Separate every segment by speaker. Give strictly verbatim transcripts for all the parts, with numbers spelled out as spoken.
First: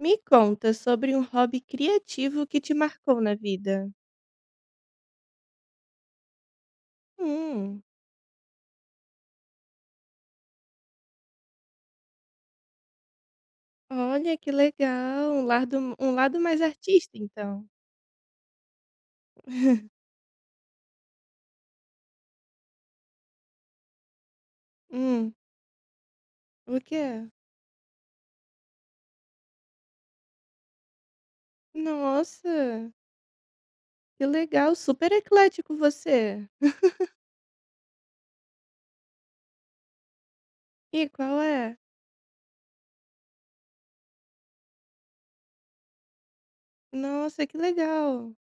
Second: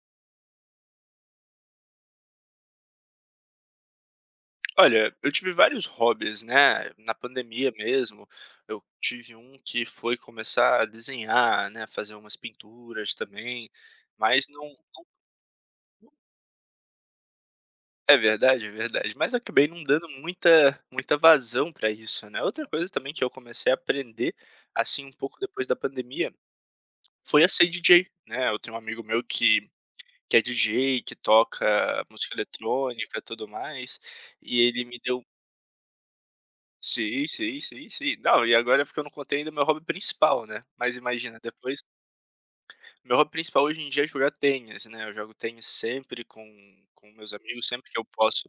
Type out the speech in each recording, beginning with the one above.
Speaker 1: Me conta sobre um hobby criativo que te marcou na vida.
Speaker 2: Olha, eu tive vários hobbies, né, na pandemia
Speaker 1: Hum,
Speaker 2: mesmo, eu tive um que foi começar a desenhar, né, fazer umas pinturas também,
Speaker 1: olha
Speaker 2: mas
Speaker 1: que
Speaker 2: não
Speaker 1: legal, um lado, um lado mais artista então.
Speaker 2: é verdade, é verdade, mas acabei não dando muita muita vazão para isso, né. Outra coisa também que eu comecei a aprender, assim, um
Speaker 1: Hum,
Speaker 2: pouco depois da pandemia,
Speaker 1: o quê?
Speaker 2: foi a ser D J, né. Eu tenho um amigo meu que que é D J, que toca música
Speaker 1: Nossa,
Speaker 2: eletrônica, e tudo mais,
Speaker 1: que
Speaker 2: e
Speaker 1: legal,
Speaker 2: ele me
Speaker 1: super
Speaker 2: deu.
Speaker 1: eclético você.
Speaker 2: Sim, sim, sim, sim. Não, e agora é porque eu não contei ainda meu hobby principal, né. Mas
Speaker 1: E
Speaker 2: imagina,
Speaker 1: qual é?
Speaker 2: depois meu hobby principal hoje em dia é jogar tênis, né, eu jogo tênis sempre com com meus
Speaker 1: Nossa, que
Speaker 2: amigos, sempre que eu
Speaker 1: legal.
Speaker 2: posso,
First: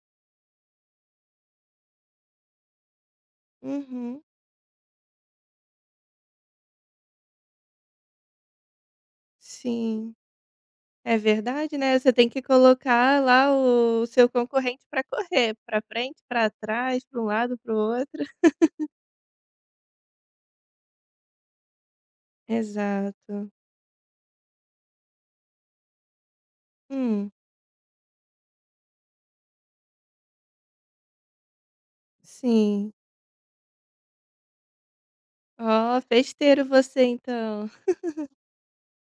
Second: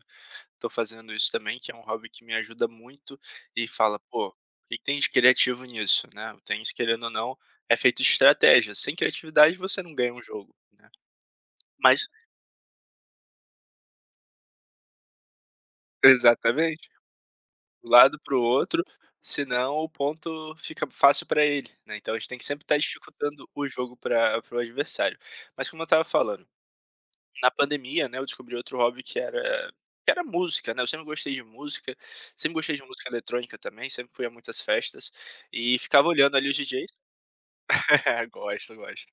Speaker 2: tô fazendo isso também, que é um hobby que me ajuda muito e fala:
Speaker 1: Uhum,
Speaker 2: "Pô, o que que tem de criativo nisso?", né. O tênis, querendo ou não, é feito de estratégia, sem criatividade você não ganha
Speaker 1: sim.
Speaker 2: um jogo, né.
Speaker 1: É verdade, né,
Speaker 2: Mas
Speaker 1: você tem que colocar lá o seu concorrente para correr, para frente, para
Speaker 2: exatamente.
Speaker 1: trás, para um lado, para o
Speaker 2: Do lado
Speaker 1: outro.
Speaker 2: para o outro, senão o ponto fica fácil para ele, né, então a gente tem que sempre estar dificultando
Speaker 1: Exato.
Speaker 2: o jogo para para o adversário. Mas como eu estava falando,
Speaker 1: Hum,
Speaker 2: na pandemia, né, eu descobri outro hobby que era que era música, né, eu sempre gostei de música, sempre gostei de
Speaker 1: sim.
Speaker 2: música eletrônica também, sempre fui a muitas festas, e
Speaker 1: Ó,
Speaker 2: ficava olhando ali os
Speaker 1: festeiro
Speaker 2: D Js.
Speaker 1: você então,
Speaker 2: Gosto, gosto.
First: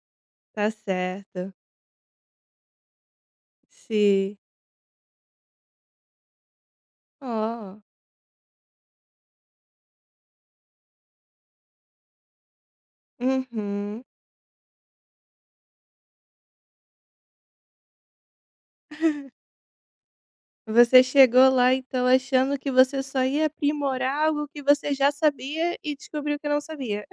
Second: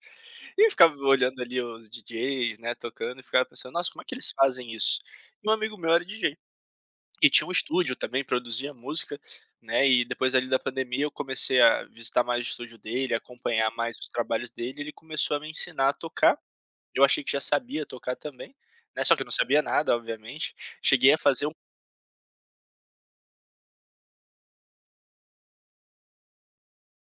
Speaker 1: tá
Speaker 2: E ficava olhando
Speaker 1: certo.
Speaker 2: ali os D Js, né, tocando e ficava pensando: "Nossa, como é que eles
Speaker 1: Sim.
Speaker 2: fazem isso?". E um amigo meu era D J. E tinha um
Speaker 1: Ó,
Speaker 2: estúdio também, produzia música, né, e depois ali da pandemia eu comecei a visitar mais o estúdio dele, acompanhar mais
Speaker 1: uhum.
Speaker 2: os trabalhos dele, ele começou a me ensinar a tocar, eu achei que já sabia tocar também, né, só que eu não sabia nada obviamente,
Speaker 1: Você
Speaker 2: cheguei a fazer
Speaker 1: chegou
Speaker 2: um,
Speaker 1: lá então achando que você só ia aprimorar algo que você já sabia e descobriu que não sabia.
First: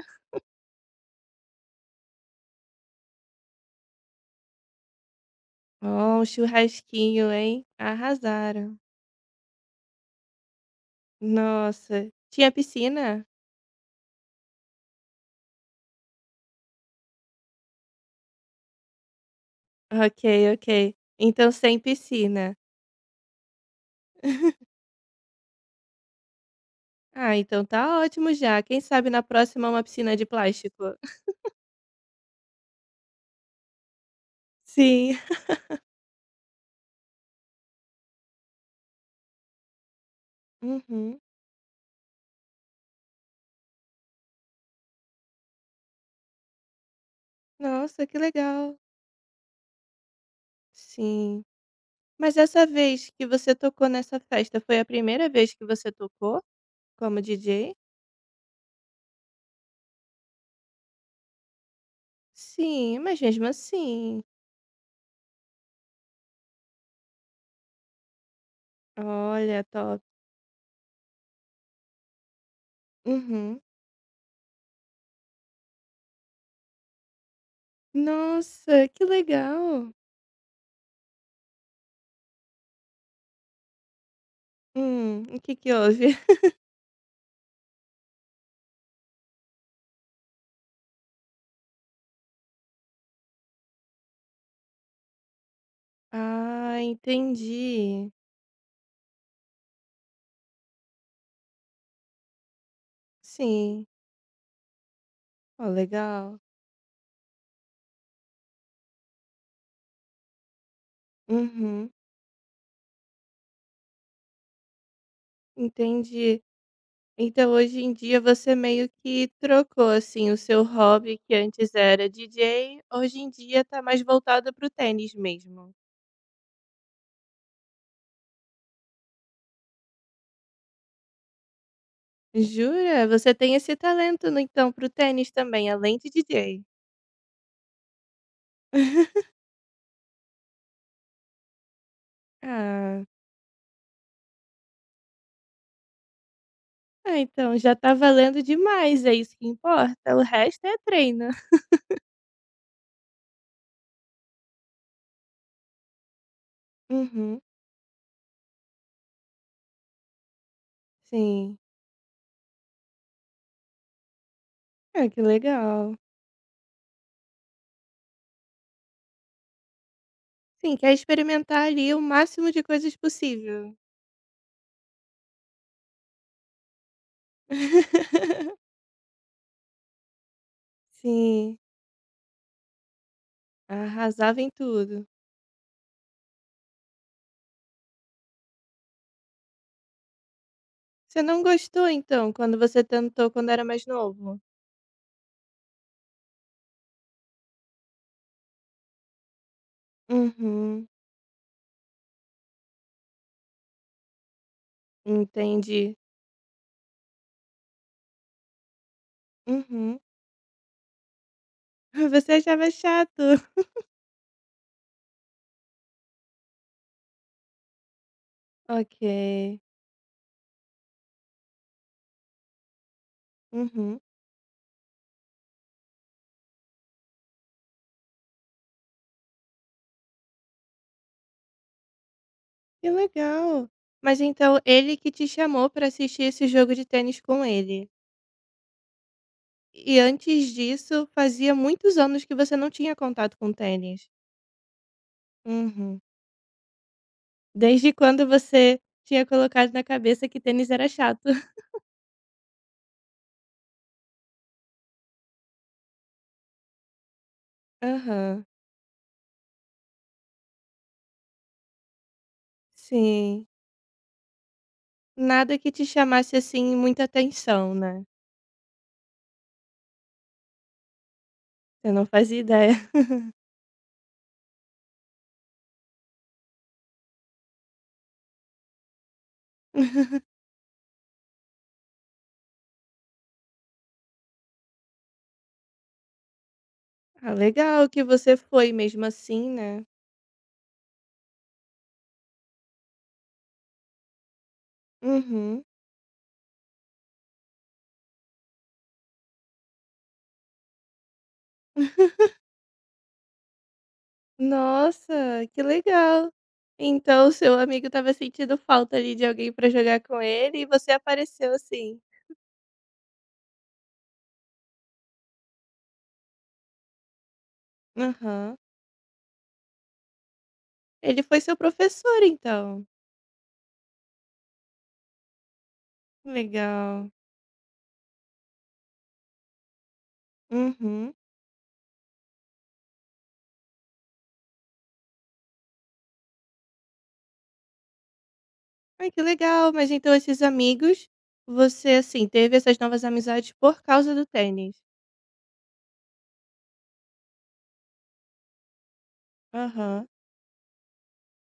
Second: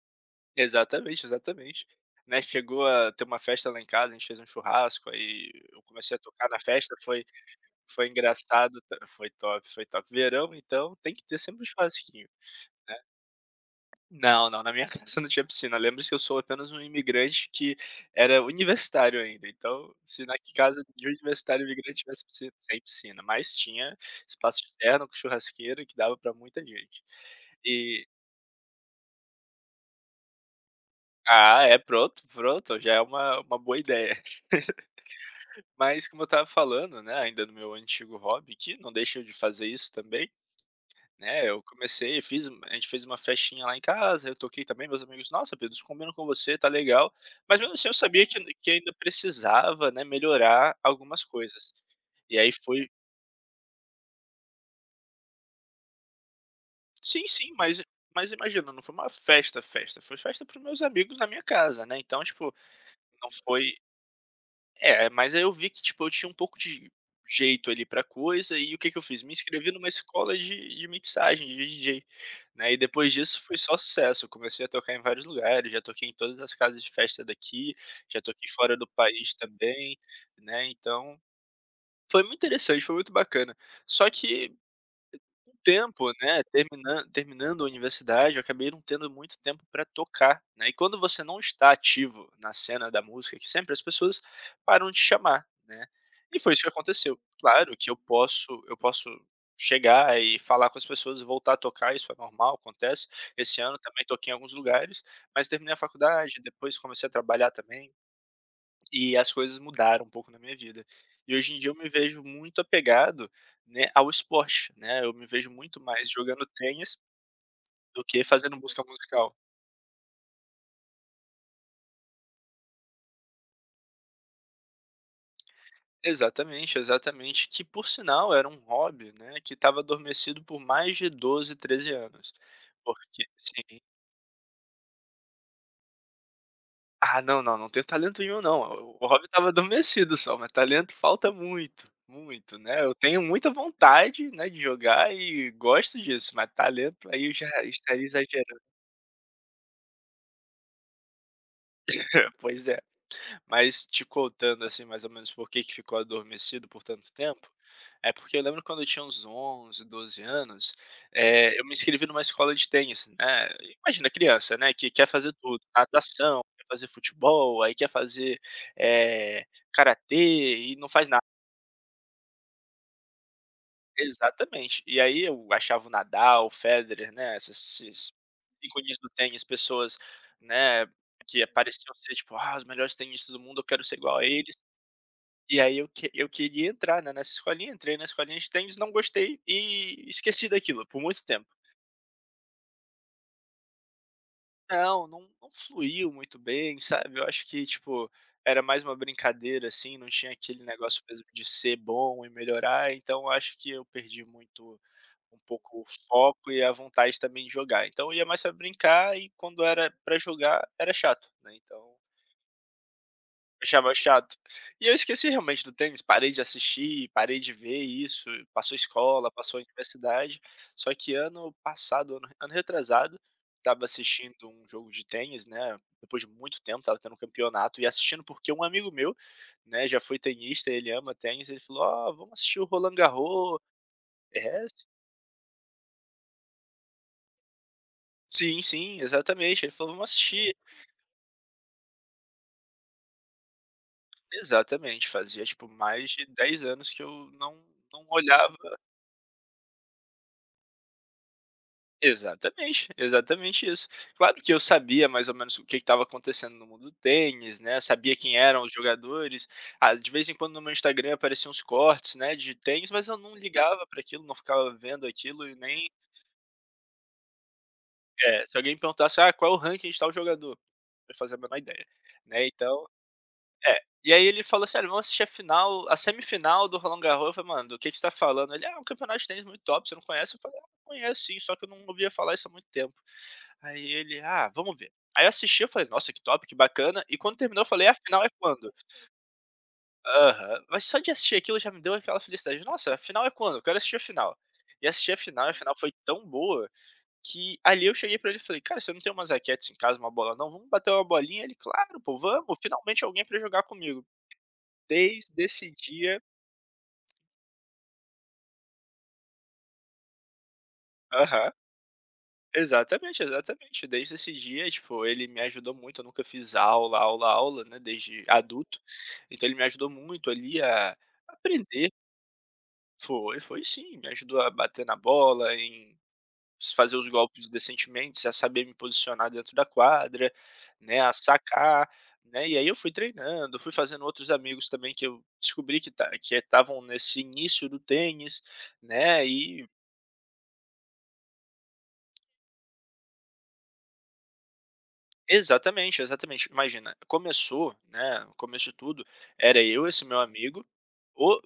Speaker 2: exatamente, exatamente, né, chegou a ter uma festa lá em casa, a gente fez um churrasco, aí eu comecei
Speaker 1: Ó,
Speaker 2: a
Speaker 1: um
Speaker 2: tocar na festa, foi
Speaker 1: churrasquinho, hein?
Speaker 2: foi
Speaker 1: Arrasaram.
Speaker 2: engraçado, ta- foi top, foi top. Verão então tem que ter sempre um
Speaker 1: Nossa,
Speaker 2: churrasquinho.
Speaker 1: tinha piscina?
Speaker 2: Não, não, na minha casa não tinha piscina. Lembra se que eu sou apenas um imigrante que era universitário ainda, então
Speaker 1: Ok,
Speaker 2: se na casa
Speaker 1: ok.
Speaker 2: de um
Speaker 1: Então
Speaker 2: universitário
Speaker 1: sem
Speaker 2: imigrante tivesse piscina,
Speaker 1: piscina.
Speaker 2: sem piscina, mas tinha espaço externo com churrasqueira que dava para muita gente.
Speaker 1: Ah, então tá
Speaker 2: E
Speaker 1: ótimo já. Quem sabe na próxima uma piscina de plástico.
Speaker 2: ah, é, pronto, pronto, já é uma uma boa ideia.
Speaker 1: Sim.
Speaker 2: Mas como eu estava falando, né, ainda no meu antigo hobby, que não deixa de fazer isso também,
Speaker 1: Uhum.
Speaker 2: né, eu comecei, fiz, a gente fez uma festinha lá em casa, eu toquei também, meus amigos: "Nossa, Pedro, isso combina com você, tá legal". Mas mesmo assim eu
Speaker 1: Nossa, que
Speaker 2: sabia que que
Speaker 1: legal.
Speaker 2: ainda precisava, né, melhorar algumas
Speaker 1: Sim.
Speaker 2: coisas.
Speaker 1: Mas
Speaker 2: E aí
Speaker 1: essa
Speaker 2: foi,
Speaker 1: vez que você tocou nessa festa, foi a primeira vez que você tocou como
Speaker 2: sim, sim,
Speaker 1: D J?
Speaker 2: mas mas imagina, não foi uma festa, festa, foi festa para os meus amigos na minha casa, né, então, tipo,
Speaker 1: Sim, mas
Speaker 2: não
Speaker 1: mesmo
Speaker 2: foi.
Speaker 1: assim.
Speaker 2: É, mas aí eu vi que, tipo, eu tinha um pouco de jeito ali pra coisa, e o que que eu fiz? Me
Speaker 1: Olha,
Speaker 2: inscrevi numa
Speaker 1: top.
Speaker 2: escola de de mixagem, de D J, né, e depois disso foi
Speaker 1: Uhum.
Speaker 2: só sucesso, eu comecei a tocar em vários lugares, já toquei em todas as casas de festa daqui, já toquei fora do
Speaker 1: Nossa, que
Speaker 2: país
Speaker 1: legal.
Speaker 2: também, né, então foi muito interessante, foi muito bacana. Só que
Speaker 1: Hum, o
Speaker 2: com
Speaker 1: que
Speaker 2: o
Speaker 1: que
Speaker 2: tempo,
Speaker 1: houve?
Speaker 2: né, terminan terminando a universidade, eu acabei não tendo muito tempo para tocar, né, e quando você não está ativo na cena da música, que sempre as pessoas param de chamar, né, e foi isso que
Speaker 1: Ah,
Speaker 2: aconteceu. Claro que eu
Speaker 1: entendi.
Speaker 2: posso eu posso chegar e falar com as pessoas e voltar a tocar, isso é normal, acontece. Esse ano
Speaker 1: Sim.
Speaker 2: também toquei em alguns lugares, mas
Speaker 1: Ó,
Speaker 2: terminei a
Speaker 1: legal.
Speaker 2: faculdade, depois comecei a trabalhar também. E as coisas mudaram um pouco na minha vida. E hoje em dia eu
Speaker 1: Uhum.
Speaker 2: me vejo muito apegado, né, ao esporte, né, eu me vejo muito mais
Speaker 1: Entendi.
Speaker 2: jogando tênis
Speaker 1: Então, hoje em
Speaker 2: do
Speaker 1: dia,
Speaker 2: que
Speaker 1: você
Speaker 2: fazendo música
Speaker 1: meio que
Speaker 2: musical.
Speaker 1: trocou, assim, o seu hobby, que antes era D J, hoje em dia tá mais voltado pro tênis mesmo.
Speaker 2: Exatamente, exatamente, que por sinal era um hobby, né, que estava adormecido por mais de doze treze anos.
Speaker 1: Jura?
Speaker 2: Porque
Speaker 1: Você tem esse
Speaker 2: sim.
Speaker 1: talento no então para o tênis também, além de D J?
Speaker 2: Ah, não, não, não tenho talento nenhum não, o o hobby estava adormecido só, mas talento falta muito, muito, né. Eu
Speaker 1: Ah,
Speaker 2: tenho muita vontade, né, de jogar e gosto disso, mas talento
Speaker 1: ah,
Speaker 2: aí eu já
Speaker 1: então já tá
Speaker 2: estaria
Speaker 1: valendo
Speaker 2: exagerando.
Speaker 1: demais, é isso que importa, o resto é treino.
Speaker 2: Pois é. Mas te contando, assim, mais ou menos por que que ficou adormecido por tanto tempo,
Speaker 1: Uhum,
Speaker 2: é porque eu lembro quando eu tinha uns onze doze anos,
Speaker 1: sim.
Speaker 2: eh, eu me inscrevi numa escola de tênis, né. Imagina criança, né, que
Speaker 1: Ah,
Speaker 2: quer
Speaker 1: que
Speaker 2: fazer tudo,
Speaker 1: legal.
Speaker 2: natação, quer fazer futebol, aí quer fazer, eh, karatê
Speaker 1: Sim,
Speaker 2: e não
Speaker 1: quer
Speaker 2: faz nada.
Speaker 1: experimentar ali o máximo de coisas possível.
Speaker 2: Exatamente. E aí eu achava o Nadal, o Federer, né, esses esses ícones do tênis, pessoas, né, que
Speaker 1: Sim,
Speaker 2: pareciam ser, tipo: "Ah, os melhores tenistas do mundo, eu quero ser igual a
Speaker 1: arrasava em
Speaker 2: eles".
Speaker 1: tudo.
Speaker 2: E aí eu que eu queria entrar, né, nessa escolinha, entrei na escolinha de tênis, não gostei e esqueci daquilo por
Speaker 1: Você
Speaker 2: muito
Speaker 1: não
Speaker 2: tempo.
Speaker 1: gostou então quando você tentou quando era mais novo?
Speaker 2: Não, não, não fluiu muito bem, sabe, eu acho que, tipo, era mais uma brincadeira, assim, não tinha aquele
Speaker 1: Uhum,
Speaker 2: negócio mesmo de ser bom e melhorar, então eu acho que eu perdi muito um pouco o
Speaker 1: entendi.
Speaker 2: foco e a vontade também de jogar. Então eu ia mais pra brincar e quando era
Speaker 1: Uhum.
Speaker 2: pra jogar, era chato, né, então.
Speaker 1: Você achava chato.
Speaker 2: Achava chato. E eu esqueci realmente do tênis, parei de assistir, parei de ver isso, passou
Speaker 1: Ok.
Speaker 2: escola, passou universidade, só que ano passado, ano ano retrasado, estava
Speaker 1: Uhum.
Speaker 2: assistindo um jogo de tênis, né, depois de muito tempo, estava tendo um campeonato e assistindo porque um amigo meu, né, já foi tenista, ele ama tênis, ele falou: "Ó, vamos assistir o
Speaker 1: Que
Speaker 2: Roland Garros".
Speaker 1: legal. Mas então
Speaker 2: É,
Speaker 1: ele que te chamou para assistir esse jogo de tênis com ele.
Speaker 2: sim, sim, exatamente, ele falou:
Speaker 1: E
Speaker 2: "Vamos
Speaker 1: antes
Speaker 2: assistir".
Speaker 1: disso, fazia muitos anos que você não tinha contato com tênis.
Speaker 2: Exatamente, fazia, tipo,
Speaker 1: Uhum.
Speaker 2: mais de dez anos que eu não
Speaker 1: Desde
Speaker 2: não
Speaker 1: quando
Speaker 2: olhava.
Speaker 1: você tinha colocado na cabeça que tênis era chato?
Speaker 2: Exatamente, exatamente isso. Claro que eu sabia mais ou menos o que estava acontecendo no mundo do tênis, né, sabia quem
Speaker 1: Aham.
Speaker 2: eram os jogadores. Ah, de vez em quando no meu Instagram apareciam uns cortes, né, de tênis, mas eu não
Speaker 1: Sim.
Speaker 2: ligava para aquilo, não ficava vendo aquilo e
Speaker 1: Nada que te
Speaker 2: nem
Speaker 1: chamasse, assim, muita atenção, né?
Speaker 2: é, se alguém perguntasse: "Ah, qual é o ranking de tal jogador?", eu fazia a menor ideia,
Speaker 1: Você não fazia
Speaker 2: né,
Speaker 1: ideia.
Speaker 2: então é, e aí ele falou assim: "Olha, vamos assistir a final a semifinal do Roland Garros", eu falei: "Mano, do que que você tá falando?". Ele: "Ah, é um campeonato de tênis muito top, você não conhece?". Eu falei: "Ah, conheço sim, só que eu não ouvia falar isso há muito tempo". Aí ele: "Ah, vamos ver". Aí eu assisti, eu falei: "Nossa, que top, que bacana", e
Speaker 1: Ah,
Speaker 2: quando terminou eu falei:
Speaker 1: legal
Speaker 2: "A
Speaker 1: que
Speaker 2: final é
Speaker 1: você foi
Speaker 2: quando?".
Speaker 1: mesmo assim, né?
Speaker 2: Aham. Mas só de assistir aquilo já me deu aquela felicidade: "Nossa, a final é quando? Eu quero assistir a final". E assisti a final, e a
Speaker 1: Uhum.
Speaker 2: final foi tão boa que ali eu cheguei pra ele e falei: "Cara, você não tem umas raquetes em casa, uma bola não? Vamos bater uma bolinha?". Ele: "Claro, pô, vamos, finalmente alguém pra jogar comigo". Desde
Speaker 1: Nossa, que
Speaker 2: esse dia,
Speaker 1: legal. Então o seu amigo estava sentindo falta ali de alguém pra jogar com ele e você
Speaker 2: aham.
Speaker 1: apareceu assim.
Speaker 2: Exatamente, exatamente. Desde esse dia, tipo, ele me ajudou muito, eu nunca fiz aula, aula, aula, né, desde
Speaker 1: Aham.
Speaker 2: adulto. Então ele me ajudou muito ali a
Speaker 1: Ele foi seu
Speaker 2: aprender,
Speaker 1: professor então.
Speaker 2: foi, foi sim, me ajudou a bater na bola, em s fazer os
Speaker 1: Legal.
Speaker 2: golpes decentemente, a saber me posicionar dentro da quadra, né,
Speaker 1: Uhum.
Speaker 2: a sacar, né. E aí eu fui treinando, fui fazendo outros amigos também que eu descobri que ta que estavam nesse início do tênis,
Speaker 1: Ai que
Speaker 2: né, e
Speaker 1: legal, mas então esses amigos, você, assim, teve essas novas amizades por causa do tênis?
Speaker 2: exatamente, exatamente. Imagina, começou, né, o começo de tudo, era eu, esse
Speaker 1: Aham.
Speaker 2: meu amigo, o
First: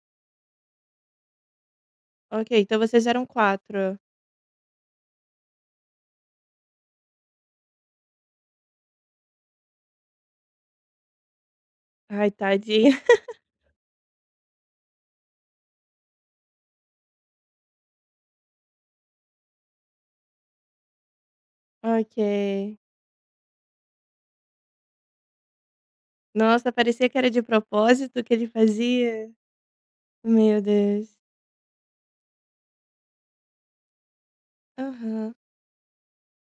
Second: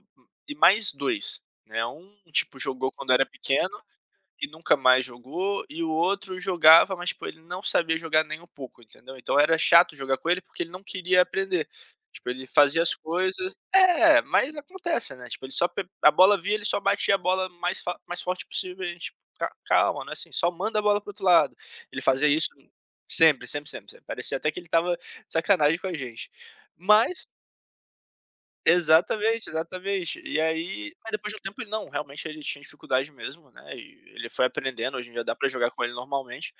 Speaker 2: e mais dois, né, um
Speaker 1: Ok,
Speaker 2: tipo
Speaker 1: então
Speaker 2: jogou
Speaker 1: vocês
Speaker 2: quando
Speaker 1: eram
Speaker 2: era pequeno
Speaker 1: quatro.
Speaker 2: e nunca mais jogou, e o outro jogava, mas, pô, ele não sabia jogar nem um pouco, entendeu. Então era chato jogar com ele, porque ele não queria aprender. Tipo,
Speaker 1: Ai
Speaker 2: ele fazia as
Speaker 1: tadinho.
Speaker 2: coisas é, mas acontece, né, tipo, ele só pe a bola via ele só batia a bola mais fa mais forte possível e a gente: tipo, "Ca calma, não é assim, só manda a bola pro outro lado". Ele
Speaker 1: Ok.
Speaker 2: fazia isso sempre, sempre, sempre, sempre. Parecia até que ele tava de sacanagem com a gente.
Speaker 1: Nossa, parecia que
Speaker 2: Mas
Speaker 1: era de propósito que ele fazia.
Speaker 2: exatamente, exatamente. E
Speaker 1: Meu
Speaker 2: aí
Speaker 1: Deus.
Speaker 2: mas depois de um tempo ele não, realmente ele tinha dificuldade mesmo, né, e ele foi aprendendo, hoje em dia
Speaker 1: Aham.
Speaker 2: dá pra jogar com ele normalmente.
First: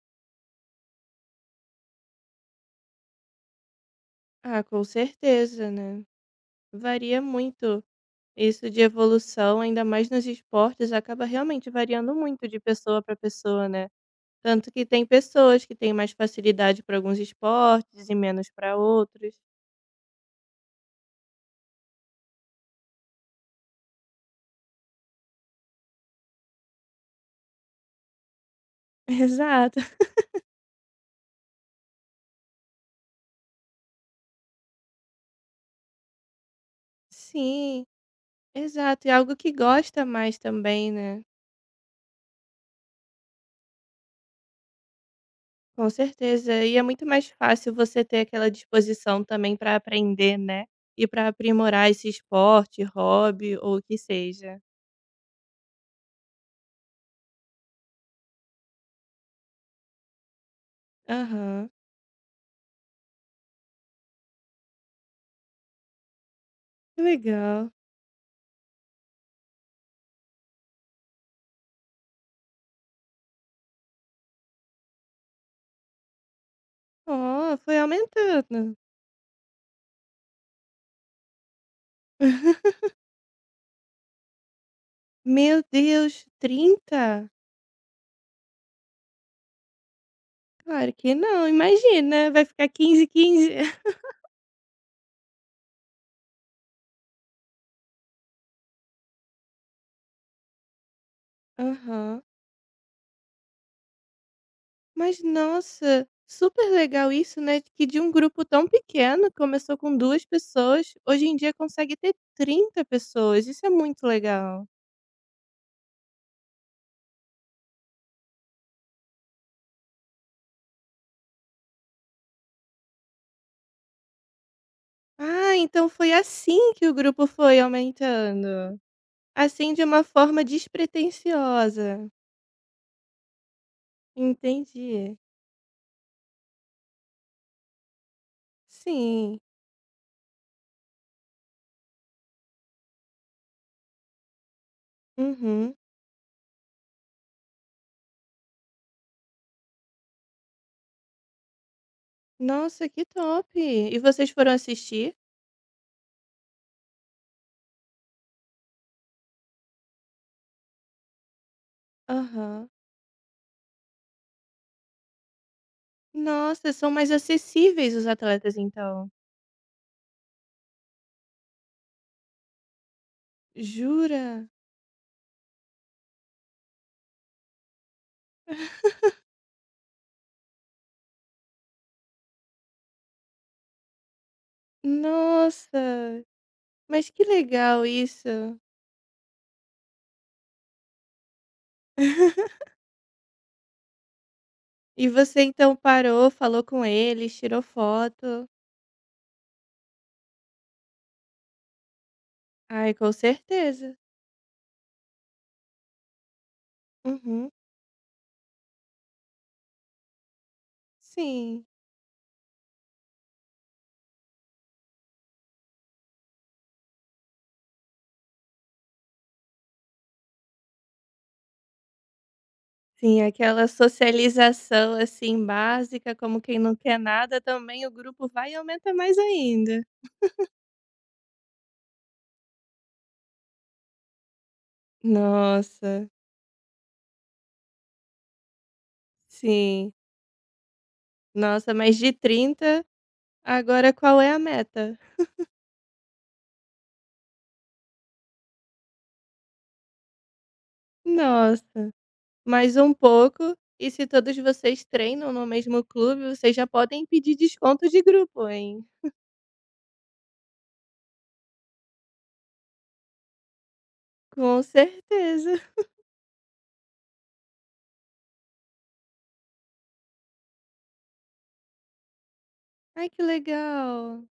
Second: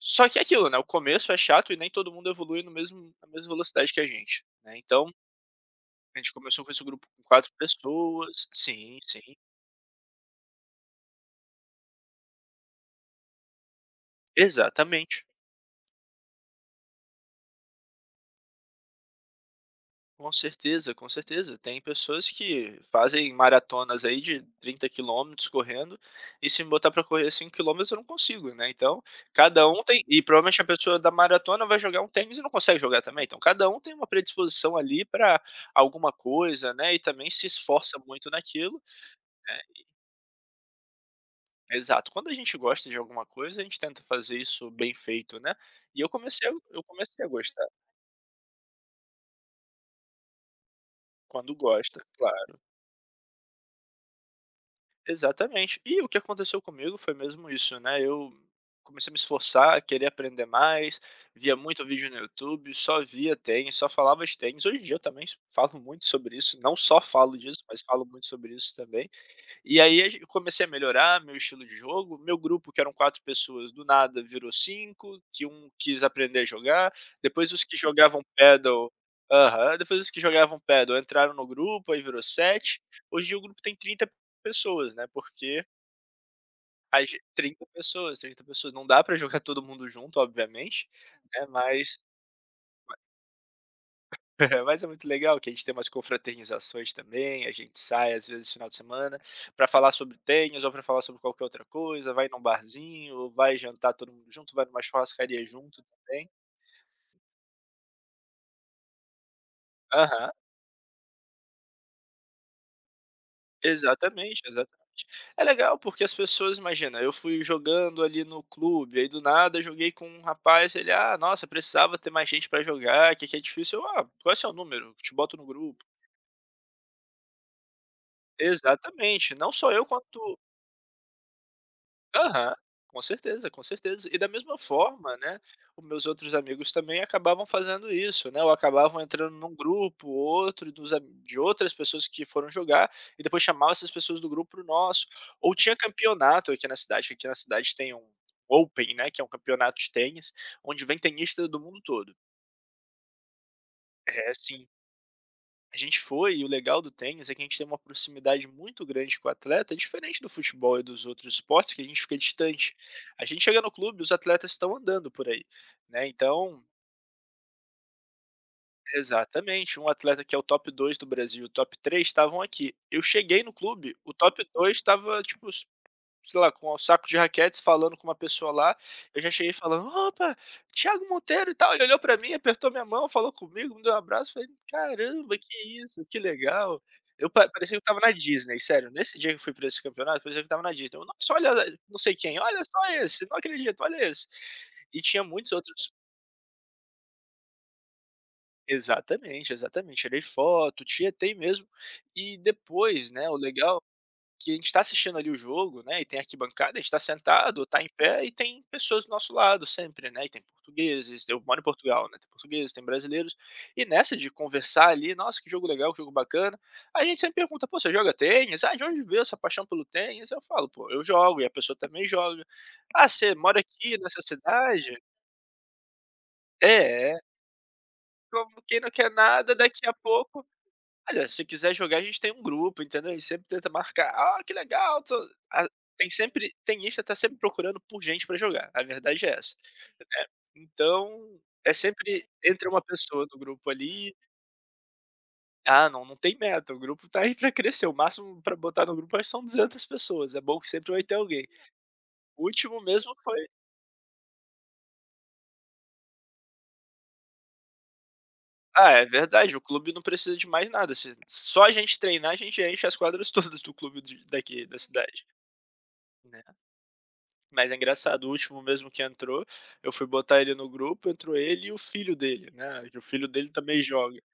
Speaker 2: Só que é aquilo, né, o começo é chato e nem todo mundo evolui no mesmo na mesma velocidade que a gente,
Speaker 1: Ah,
Speaker 2: né,
Speaker 1: com
Speaker 2: então,
Speaker 1: certeza, né?
Speaker 2: a gente começou com esse grupo
Speaker 1: Varia
Speaker 2: com quatro
Speaker 1: muito.
Speaker 2: pessoas,
Speaker 1: Isso de
Speaker 2: sim, sim.
Speaker 1: evolução, ainda mais nos esportes, acaba realmente variando muito de pessoa para pessoa, né? Tanto que tem
Speaker 2: Exatamente.
Speaker 1: pessoas que têm mais facilidade para alguns esportes e menos para outros.
Speaker 2: Com certeza, com certeza. Tem pessoas que fazem maratonas aí de trinta quilômetros correndo, e se me botar para correr cinco quilômetros eu não consigo, né, então, cada
Speaker 1: Exato.
Speaker 2: um tem e provavelmente a pessoa da maratona vai jogar um tênis e não consegue jogar também, então cada um tem uma predisposição ali para alguma coisa, né, e também se
Speaker 1: Sim,
Speaker 2: esforça muito naquilo,
Speaker 1: exato. É algo que
Speaker 2: né.
Speaker 1: gosta mais também, né?
Speaker 2: Exato. Quando a gente gosta de alguma coisa, a gente tenta fazer isso bem feito, né,
Speaker 1: Com
Speaker 2: e eu comecei a
Speaker 1: certeza. E é
Speaker 2: eu
Speaker 1: muito
Speaker 2: comecei
Speaker 1: mais
Speaker 2: a gostar,
Speaker 1: fácil você ter aquela disposição também para aprender, né? E para
Speaker 2: quando
Speaker 1: aprimorar
Speaker 2: gosta,
Speaker 1: esse
Speaker 2: claro.
Speaker 1: esporte, hobby ou o que seja.
Speaker 2: Exatamente. E o que aconteceu comigo foi mesmo isso, né, eu comecei a me esforçar, a querer aprender mais, via
Speaker 1: Aham.
Speaker 2: muito vídeo no YouTube, só via tênis, só falava de tênis. Hoje em dia eu também falo muito sobre isso, não só
Speaker 1: Que
Speaker 2: falo disso,
Speaker 1: legal.
Speaker 2: mas falo muito sobre isso também. E aí a gen eu comecei a melhorar meu estilo de jogo, meu grupo que eram quatro pessoas do nada virou cinco, que um quis aprender a jogar,
Speaker 1: Ó,
Speaker 2: depois os que
Speaker 1: foi
Speaker 2: jogavam
Speaker 1: aumentando.
Speaker 2: paddle, aham, depois os que jogavam paddle entraram no grupo, aí virou sete. Hoje em dia o grupo tem trinta pessoas, né,
Speaker 1: Meu
Speaker 2: porque
Speaker 1: Deus,
Speaker 2: a gen
Speaker 1: trinta.
Speaker 2: trinta pessoas, trinta pessoas, não dá pra jogar todo mundo junto obviamente,
Speaker 1: Claro que
Speaker 2: né,
Speaker 1: não,
Speaker 2: mas
Speaker 1: imagina, vai ficar quinze quinze.
Speaker 2: mas é muito legal que a gente tem umas confraternizações também, a gente sai às vezes final de semana para falar sobre tênis ou para falar sobre qualquer outra coisa,
Speaker 1: Aham.
Speaker 2: vai num barzinho, ou vai jantar todo mundo junto, vai numa
Speaker 1: Mas
Speaker 2: churrascaria junto
Speaker 1: nossa,
Speaker 2: também.
Speaker 1: super legal isso, né, que de um grupo tão pequeno, começou com duas
Speaker 2: Aham,
Speaker 1: pessoas, hoje em dia consegue ter trinta pessoas, isso é muito
Speaker 2: exatamente,
Speaker 1: legal.
Speaker 2: exatamente. É legal porque as pessoas, imagina, eu fui jogando ali no clube, aí do nada eu joguei com um rapaz, ele: "Ah, nossa, precisava ter mais gente para jogar, que aqui é difícil". Eu: "Ah, qual é o seu número? Te boto no
Speaker 1: Ah,
Speaker 2: grupo".
Speaker 1: então foi assim que o grupo foi aumentando,
Speaker 2: Exatamente, não só
Speaker 1: assim, de
Speaker 2: eu
Speaker 1: uma
Speaker 2: quanto.
Speaker 1: forma despretensiosa.
Speaker 2: Aham, com certeza, com certeza. E da mesma
Speaker 1: Entendi.
Speaker 2: forma, né, os meus outros amigos também acabavam fazendo isso, né, ou acabavam entrando
Speaker 1: Sim.
Speaker 2: num grupo outro dos a de outras pessoas que foram jogar, e depois chamavam essas pessoas do grupo para nosso. Ou
Speaker 1: Uhum.
Speaker 2: tinha campeonato aqui na cidade, que aqui na cidade tem um Open, né, que é um campeonato de tênis, onde vem tenista do mundo todo.
Speaker 1: Nossa, que top! E
Speaker 2: É,
Speaker 1: vocês foram
Speaker 2: assim,
Speaker 1: assistir?
Speaker 2: a gente foi, e o legal do tênis é que a gente tem uma proximidade muito grande com o atleta, diferente do futebol e dos outros esportes, que a gente fica
Speaker 1: Aham.
Speaker 2: distante. A gente chega no clube, os atletas estão andando por aí, né? Então,
Speaker 1: Nossa, são mais acessíveis os atletas, então.
Speaker 2: exatamente, um atleta que é o top dois do Brasil, o top três estavam aqui. Eu cheguei no clube, o top
Speaker 1: Jura?
Speaker 2: dois estava, tipo, sei lá, com o saco de raquetes falando com uma pessoa lá, eu já cheguei falando: "Opa, Thiago Monteiro e tal". Ele olhou pra mim, apertou minha mão, falou comigo, me deu um abraço, falei: "Caramba, que isso, que
Speaker 1: Nossa,
Speaker 2: legal".
Speaker 1: mas que
Speaker 2: Eu pa Parecia que eu
Speaker 1: legal
Speaker 2: estava na
Speaker 1: isso.
Speaker 2: Disney, sério, nesse dia que eu fui pra esse campeonato, parecia que eu estava na Disney. Eu: "Nossa, olha não sei quem, olha só esse, não acredito, olha esse". E
Speaker 1: E
Speaker 2: tinha
Speaker 1: você
Speaker 2: muitos
Speaker 1: então
Speaker 2: outros,
Speaker 1: parou, falou com eles, tirou foto.
Speaker 2: exatamente, exatamente. Tirei foto, tietei mesmo. E
Speaker 1: Ai,
Speaker 2: depois,
Speaker 1: com
Speaker 2: né, o legal
Speaker 1: certeza.
Speaker 2: que a gente está assistindo ali o jogo, né, e tem arquibancada, a gente tá
Speaker 1: Uhum.
Speaker 2: sentado, está em pé e tem pessoas do nosso lado sempre, né, e tem portugueses, eu moro em
Speaker 1: Sim.
Speaker 2: Portugal, né, tem portugueses, tem brasileiros, e nessa de conversar ali: "Nossa, que jogo legal, que jogo bacana". A gente sempre pergunta: "Pô, você joga tênis? Ah, de onde veio essa paixão pelo tênis?". Eu falo: "Pô, eu jogo", e a pessoa também joga. "Ah,
Speaker 1: Sim,
Speaker 2: você mora
Speaker 1: aquela
Speaker 2: aqui nessa
Speaker 1: socialização,
Speaker 2: cidade?".
Speaker 1: assim, básica, como quem não quer
Speaker 2: É, é.
Speaker 1: nada, também o grupo vai e
Speaker 2: Como quem não
Speaker 1: aumenta
Speaker 2: quer
Speaker 1: mais
Speaker 2: nada,
Speaker 1: ainda.
Speaker 2: daqui a pouco: "Olha, se quiser jogar, a gente tem um grupo, entendeu? A gente sempre tenta marcar". "Ah, que legal, tô". A
Speaker 1: Nossa,
Speaker 2: Tem sempre, tenista tá sempre procurando por gente pra jogar, a verdade é essa,
Speaker 1: sim.
Speaker 2: né. Então, é,
Speaker 1: Nossa, mas de
Speaker 2: sempre entra uma
Speaker 1: trinta,
Speaker 2: pessoa no grupo
Speaker 1: agora
Speaker 2: ali.
Speaker 1: qual é a meta?
Speaker 2: Ah, não, não tem meta, o grupo tá aí pra crescer, o máximo pra botar no grupo, acho que são duzentas pessoas, é bom que sempre vai ter alguém.
Speaker 1: Nossa,
Speaker 2: O
Speaker 1: mais
Speaker 2: último
Speaker 1: um
Speaker 2: mesmo foi,
Speaker 1: pouco, e se todos vocês treinam no mesmo clube, vocês já podem pedir desconto de grupo, hein.
Speaker 2: ah, é verdade, o clube não precisa de mais nada, se só a gente treinar, a gente enche as quadras todas do clube de
Speaker 1: Com
Speaker 2: daqui da cidade,
Speaker 1: certeza.
Speaker 2: né. Mas é engraçado, o último mesmo que entrou, eu fui botar ele no grupo, entrou ele e o filho dele, né, o
Speaker 1: Ai, que
Speaker 2: filho dele também joga.
Speaker 1: legal.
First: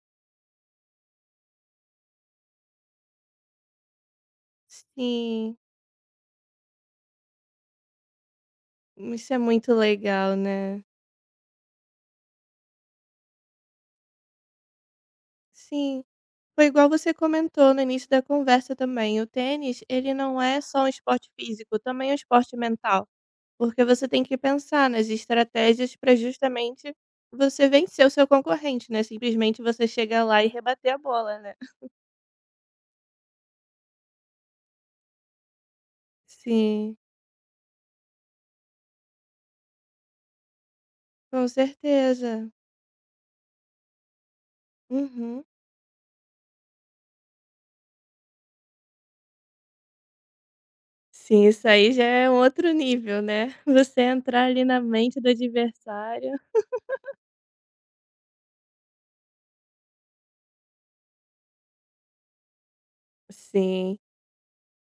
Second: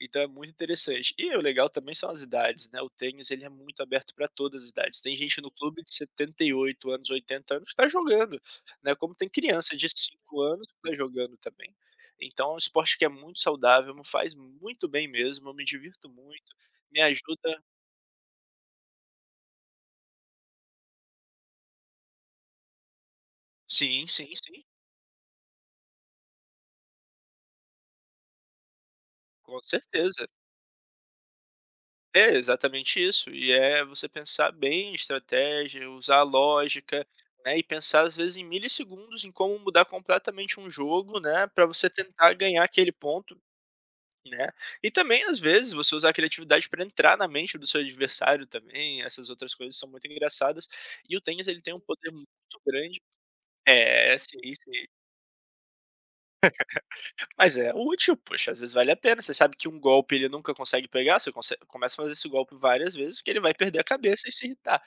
Speaker 2: Então é muito interessante. E o legal também são as idades, né, o tênis ele é muito aberto para todas as idades. Tem gente no
Speaker 1: Sim,
Speaker 2: clube de setenta e oito anos, oitenta anos que tá jogando, né, como tem
Speaker 1: isso é muito
Speaker 2: criança de
Speaker 1: legal,
Speaker 2: cinco anos
Speaker 1: né.
Speaker 2: que tá jogando também. Então é um esporte que é muito saudável, me faz muito bem mesmo, eu me
Speaker 1: Sim,
Speaker 2: divirto muito,
Speaker 1: foi igual
Speaker 2: me
Speaker 1: você
Speaker 2: ajuda,
Speaker 1: comentou no início da conversa também, o tênis, ele não é só um esporte físico, também é um esporte mental. Porque
Speaker 2: sim,
Speaker 1: você tem
Speaker 2: sim,
Speaker 1: que
Speaker 2: sim,
Speaker 1: pensar nas estratégias para justamente você vencer o seu concorrente, né?
Speaker 2: com
Speaker 1: Simplesmente você chegar
Speaker 2: certeza.
Speaker 1: lá e rebater a bola, né.
Speaker 2: É exatamente isso, e é você pensar bem em estratégia, usar a
Speaker 1: Sim,
Speaker 2: lógica, né, e pensar às vezes em milissegundos em como mudar completamente um jogo, né,
Speaker 1: com
Speaker 2: para você tentar
Speaker 1: certeza.
Speaker 2: ganhar aquele ponto, né. E também às
Speaker 1: Uhum.
Speaker 2: vezes você usar a criatividade para entrar na mente do seu adversário também, essas outras coisas são muito engraçadas, e o
Speaker 1: Sim,
Speaker 2: tênis ele
Speaker 1: isso
Speaker 2: tem um
Speaker 1: aí já
Speaker 2: poder muito
Speaker 1: é um outro
Speaker 2: grande,
Speaker 1: nível, né. Você
Speaker 2: é, sim,
Speaker 1: entrar ali na
Speaker 2: sim.
Speaker 1: mente do adversário.
Speaker 2: Mas é útil, poxa, às vezes vale a pena. Você sabe que um golpe ele nunca consegue pegar, você conse começa a fazer esse golpe várias vezes, que ele vai perder a
Speaker 1: Sim,
Speaker 2: cabeça e se irritar,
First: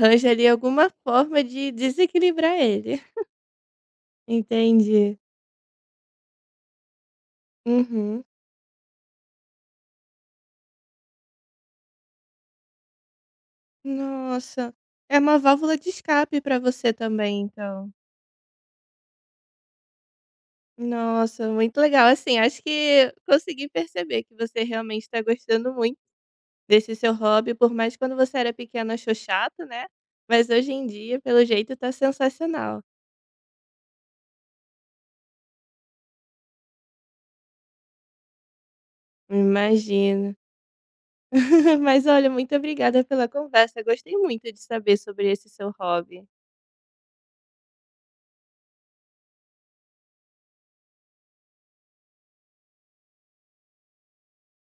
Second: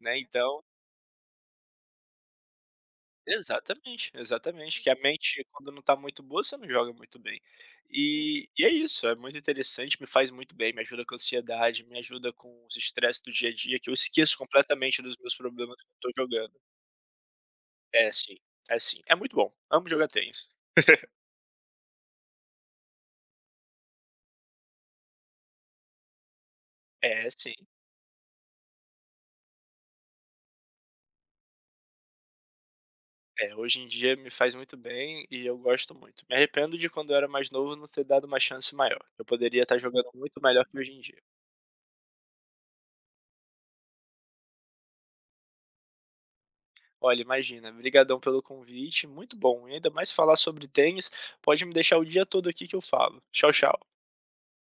Speaker 2: né,
Speaker 1: ali
Speaker 2: então
Speaker 1: alguma forma de desequilibrar ele.
Speaker 2: exatamente, exatamente, que a
Speaker 1: Entendi.
Speaker 2: mente, quando não está muito boa, você não joga muito bem.
Speaker 1: Uhum.
Speaker 2: E e é isso, é muito interessante, me faz muito bem, me ajuda com a ansiedade, me ajuda com os estresses do dia a dia, que eu esqueço
Speaker 1: Nossa,
Speaker 2: completamente dos
Speaker 1: é
Speaker 2: meus
Speaker 1: uma válvula
Speaker 2: problemas
Speaker 1: de
Speaker 2: quando estou
Speaker 1: escape
Speaker 2: jogando.
Speaker 1: para você também então.
Speaker 2: É sim, é sim. É muito bom, amo jogar tênis.
Speaker 1: Nossa, muito legal. Assim, acho que consegui perceber que você realmente está gostando muito desse seu
Speaker 2: É
Speaker 1: hobby,
Speaker 2: sim.
Speaker 1: por mais que quando você era pequena achou chato, né? Mas hoje em dia, pelo jeito, tá sensacional.
Speaker 2: É, hoje em dia me faz muito bem e eu gosto muito. Me arrependo de quando eu era mais novo não ter dado uma chance maior. Eu poderia estar jogando
Speaker 1: Imagino.
Speaker 2: muito melhor que hoje em dia.
Speaker 1: Mas olha, muito obrigada pela conversa. Gostei muito de saber sobre esse seu hobby.
Speaker 2: Olha, imagina, brigadão pelo convite, muito bom. E ainda mais falar sobre tênis, pode me deixar o dia todo aqui que eu falo. Tchau, tchau.